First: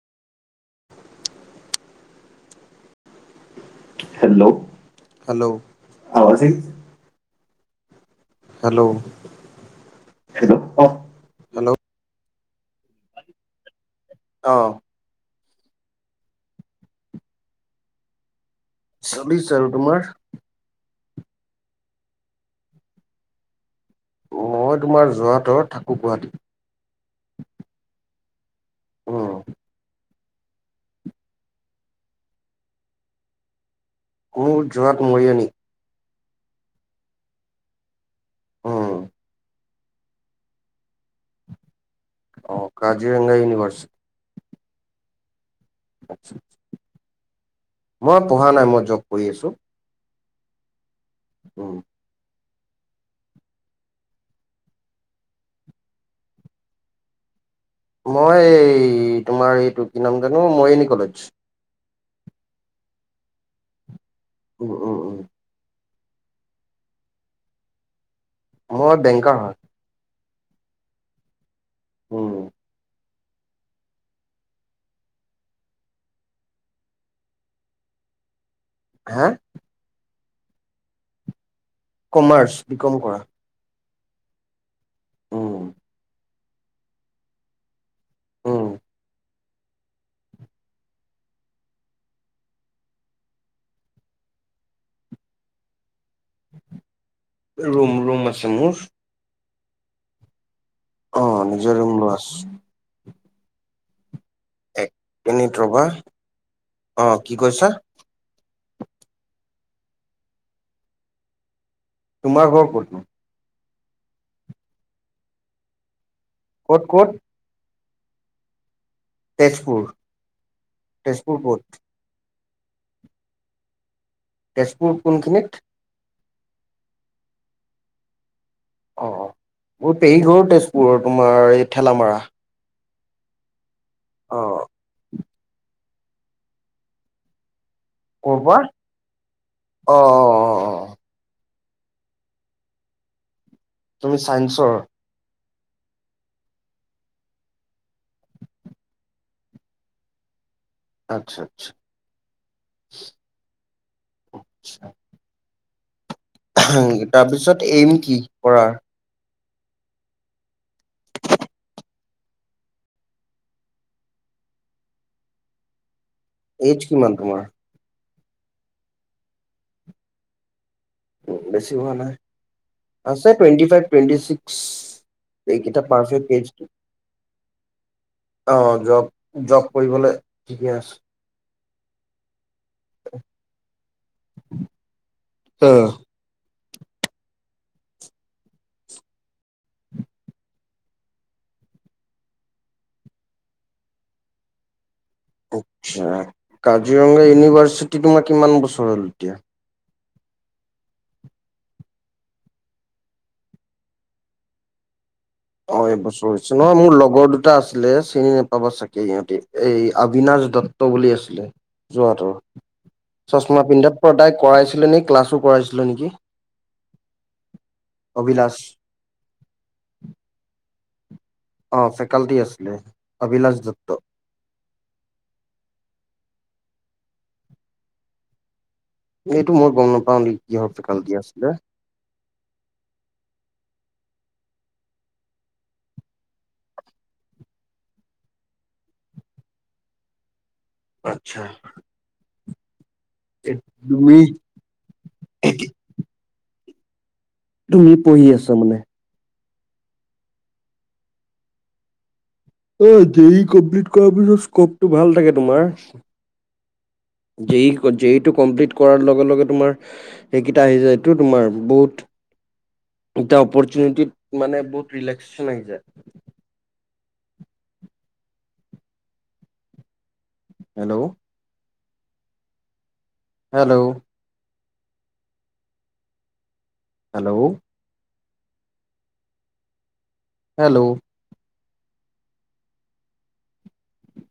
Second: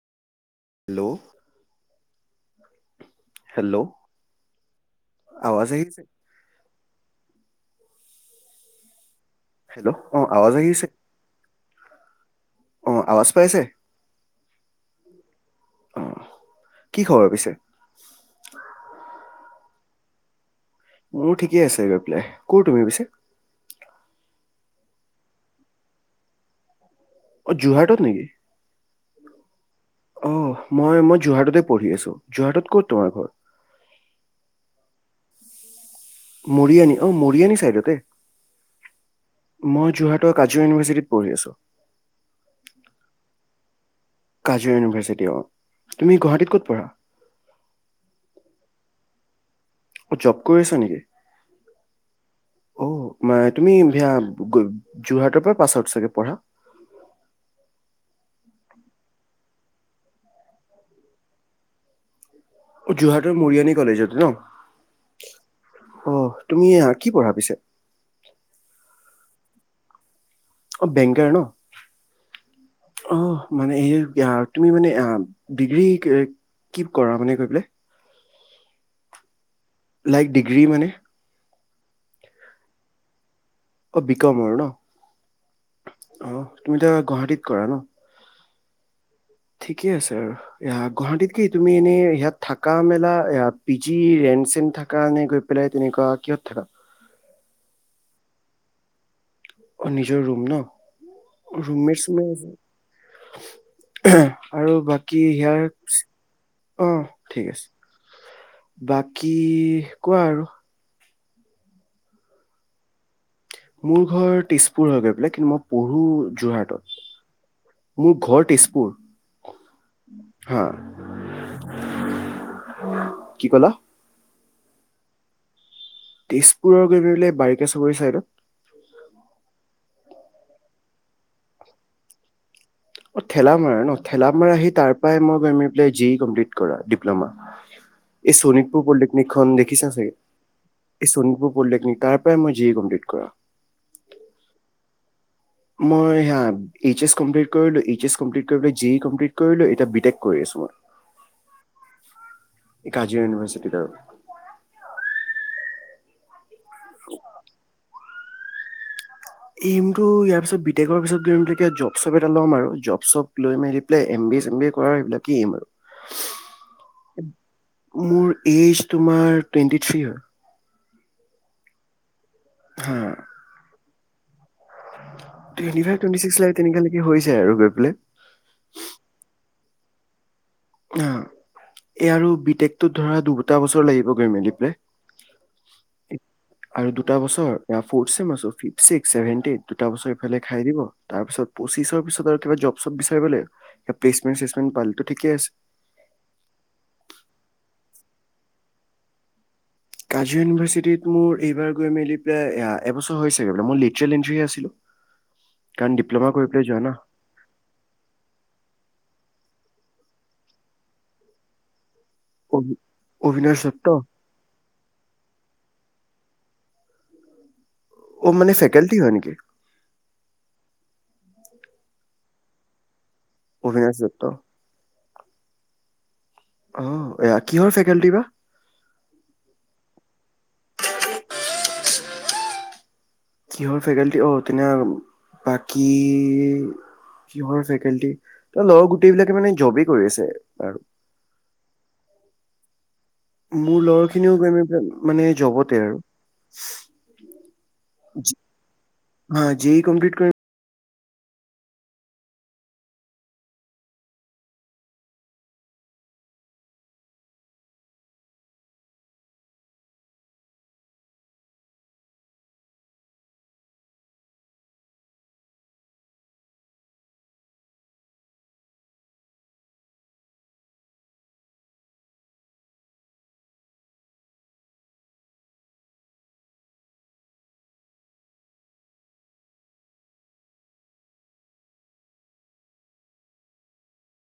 Hello. Hello hello hello আৱাজ আহিছে? Hello hello অ আৱাজ হেল্ল' অ আহিছে। হেল্ল' অ আৱাজ পাইছে। অ'। অ', কি খবৰ পিছে? চলিছে আৰু তোমাৰ? মোৰ ঠিকে আছে গৈ পেলাই ক তুমি পিছে মই তোমাৰ যোৰহাটৰ থাকোঁ গুৱাহাটীত। অ', যোৰহাটত নেকি? উম [inaudible] অ', মই মই যোৰহাটতে পঢ়ি আছো যোৰহাটত ক'ত তোমাৰ ঘৰ? কোৰ যোৱাত মৰি আনি মৰিয়ানী অ', মৰিয়ানী চাইডতে। উম মই যোৰহাটৰ কাজিৰঙা ইউনিভাৰ্চিটিত পঢ়ি আছোঁ। অ', কাজিৰঙা ইউনিভাৰ্চ কাজিৰ ইউনিভাৰ্চিটি অ'। তুমি গুৱাহাটীত ক'ত পঢ়া মই পঢ়া নাই মই জব কৰি আছো। [inaudible] অ', জব কৰি আছা নেকি। উম। অ', মা তুমি সেয়া যোৰহাটৰ পৰা পাছআউট চাগে পঢ়া। মই এই তোমাৰ এইটো কি নাম জানো মৰিয়নী কলেজ। যোৰহাটৰ মৰিয়নি কলেজত। ন উম, উম, উম। অ', তুমি কি কৰা পিছে? মই বেংকাৰ হয়। অ', বেংকাৰ ন'। উম। অ', মানে সে সেয়া তুমি মানে, বিক্ৰী কি কৰা মানে গৈ পেলে? [unintelligible] লাইক ডিগ্ৰী মানে। কমাৰ্চ, বিকম কৰা। অ', বিকমৰ ন'। উম অ', তুমিটো গুৱাহাটীত কৰা ন'। অ'। ঠিকে আছে আৰু, গুৱাহাটীত কি তুমি এনে ইয়াত থকা মেলা পি জি ৰেন চন থাকানে গৈ পেলাই তেনেকুৱা কিহত থাকা ৰুম, ৰুম আছ [unintelligible] অ', নিজৰ ৰুম ন'। অ', নিজৰ ৰুম ৰুমমেট লৈ চুমমেট আছে আছো। [inaudible] আৰু বাকী [unintelligible] মিনিট ৰবা অ', কি ঠিক আছে। কৈছা বাকী কোৱা আৰু। তোমাৰ ঘৰ ক'তনো? মোৰ ঘৰ তেজপুৰ হয় গৈ পলে, কিন্তু মই পঢ়ো যোৰহাটত ক'ত ক'ত? মোৰ ঘৰ তেজপুৰ। তেজপুৰ, হা তেজপুৰ ক'ত? কি ক'লা? তেজপুৰ কোনখিনিত? তেজপুৰৰ গৈ বাৰিকা চগৰী ছাইডত। অ, অ, মোৰ তেজপুৰৰ তোমাৰ এই ঠেলামাৰা। অ, ঠেলা মৰা ন। ঠেলা অ মাৰা, সেই তাৰ পৰাই মই গৈম জি ইি কমপ্লিট কৰা ডিপ্লমা। ক'ৰ এই পৰা শোণিতপুৰ পলিটেকনিক খন দেখিছা অ অ চাগে। অ অ এই শোণিতপুৰ পলিটেকনিক, তাৰ পৰাই মই জি ইি কমপ্লিট' কৰা। তুমি চাইন্সৰ। মই, এইয়া এইচ এস কমপ্লিট কৰিলো, এইচ এছ কমপ্লিট কৰি পেলে, জি কমপ্লিট কৰিলো এতিয়া বিটেক কৰি আছো মই। আচ্ছা আচ্ছা এই কাজিয়া ইউনিভাৰ্চিটিত আৰু। তাৰপিছত এইম কি? কৰাৰ। এইমটো ইয়াৰ পিছ বিটেকৰ পিছত জব শপ এটা ল'ম আৰু জব চপ লৈ মেলি পেলাই এম বিয়ে চিয়ে কৰাৰ এইবিলাকি আৰু। এইজ কিমান তোমাৰ? মোৰ এইজ তোমাৰ টুৱেণ্টি থ্ৰী হয়। উ বেছি হোৱা নাই। হা আছে twenty five twenty six twenty য়েইগিতা [unintelligible] five twenty six lakh তেনেকালৈকে হৈ যায় আৰু গৈ পেলাই অ জব কৰিবলৈ। ঠিকে আছে। এ আৰু প্ৰেকতটোত ধৰা দু দুটা বছৰ লাগিব গৈ মেলি পেলাই। আৰু দুটা বছৰ ফৰত্ চেম তাৰ ফিফথ চিক্ত চেভেন এইত দোতা বছৰ ইফালে খাই দিব তাৰ পিচত পঁচিছৰ পিছত আৰু কিবা জব চব বিচাৰিব ল প্লেচমেন্ট চেছমেন্ট পালে তো ঠিকে ছে। আচ্ছা কাজিৰঙা ইউনিভাৰ্চিটি তোমাৰ কিমান বছৰ হল এতিয়া? কাজিৰা ইউনিভাৰ্চিটিত মোৰ এইবাৰ গৈ মেলি পেলাই এবছৰ হৈছেগ মই লিটেল এট [unintelligible] আছিলো। অ কাৰণ ডিপ্ল'মা এবছৰ কৰি হৈছে পেলাই নহয় যোৱা না মোৰ লগৰ দুটা আছিলে চিনি নাপাবা চাগে ইয়াত। এই অবিনাশ দত্ত বুলি আছিলে। যোৱাাতৰ অভি- অভিনাশ চশমা দত্ত পিণ্ডা প্ৰতাই কৰাইছিলে নে ক্লাছো কৰাইছিল [unintelligible] নেকি। অ', মানে অভিলাষ ফেকাল্টি হয়, নেকি? অ', ফেকাল্টি আছিলে। অভিলাচ দত্ত। অ', এয়া, কিহৰ ফেকাল্টি বা? এইটো মই গম নাপাওঁ দেই, কিহৰ ফেকাল্টি আছিলে। হৰ ফেকাল্টি অ', তেনে বাকী কিহৰ ফেকাল্টি লগৰ গোটেই বিলাকে মানে জবেই কৰি আছে আৰ আতচ্ছা। মোৰ লগৰ খিনিও ম-ম-মানে জবতে আৰু। তুমি পঢ়ি আছা মানে? হয়, জি ই কমপ্লিট কৰি অ', জে ই‌ কমপ্লিট কৰাৰ পিছত স্কপটো ভাল থাকে তোমাৰ। জে ই, জে ই টো, কমপ্লিট কৰাৰ লগে, লগে তোমাৰ হেইকেইটা আহি যায়টো তোমাৰ বহুত তা, আপৌৰসুনেটিত মানে বহুত ৰেলেক্সচন আহি যায়। Hello hello hello hello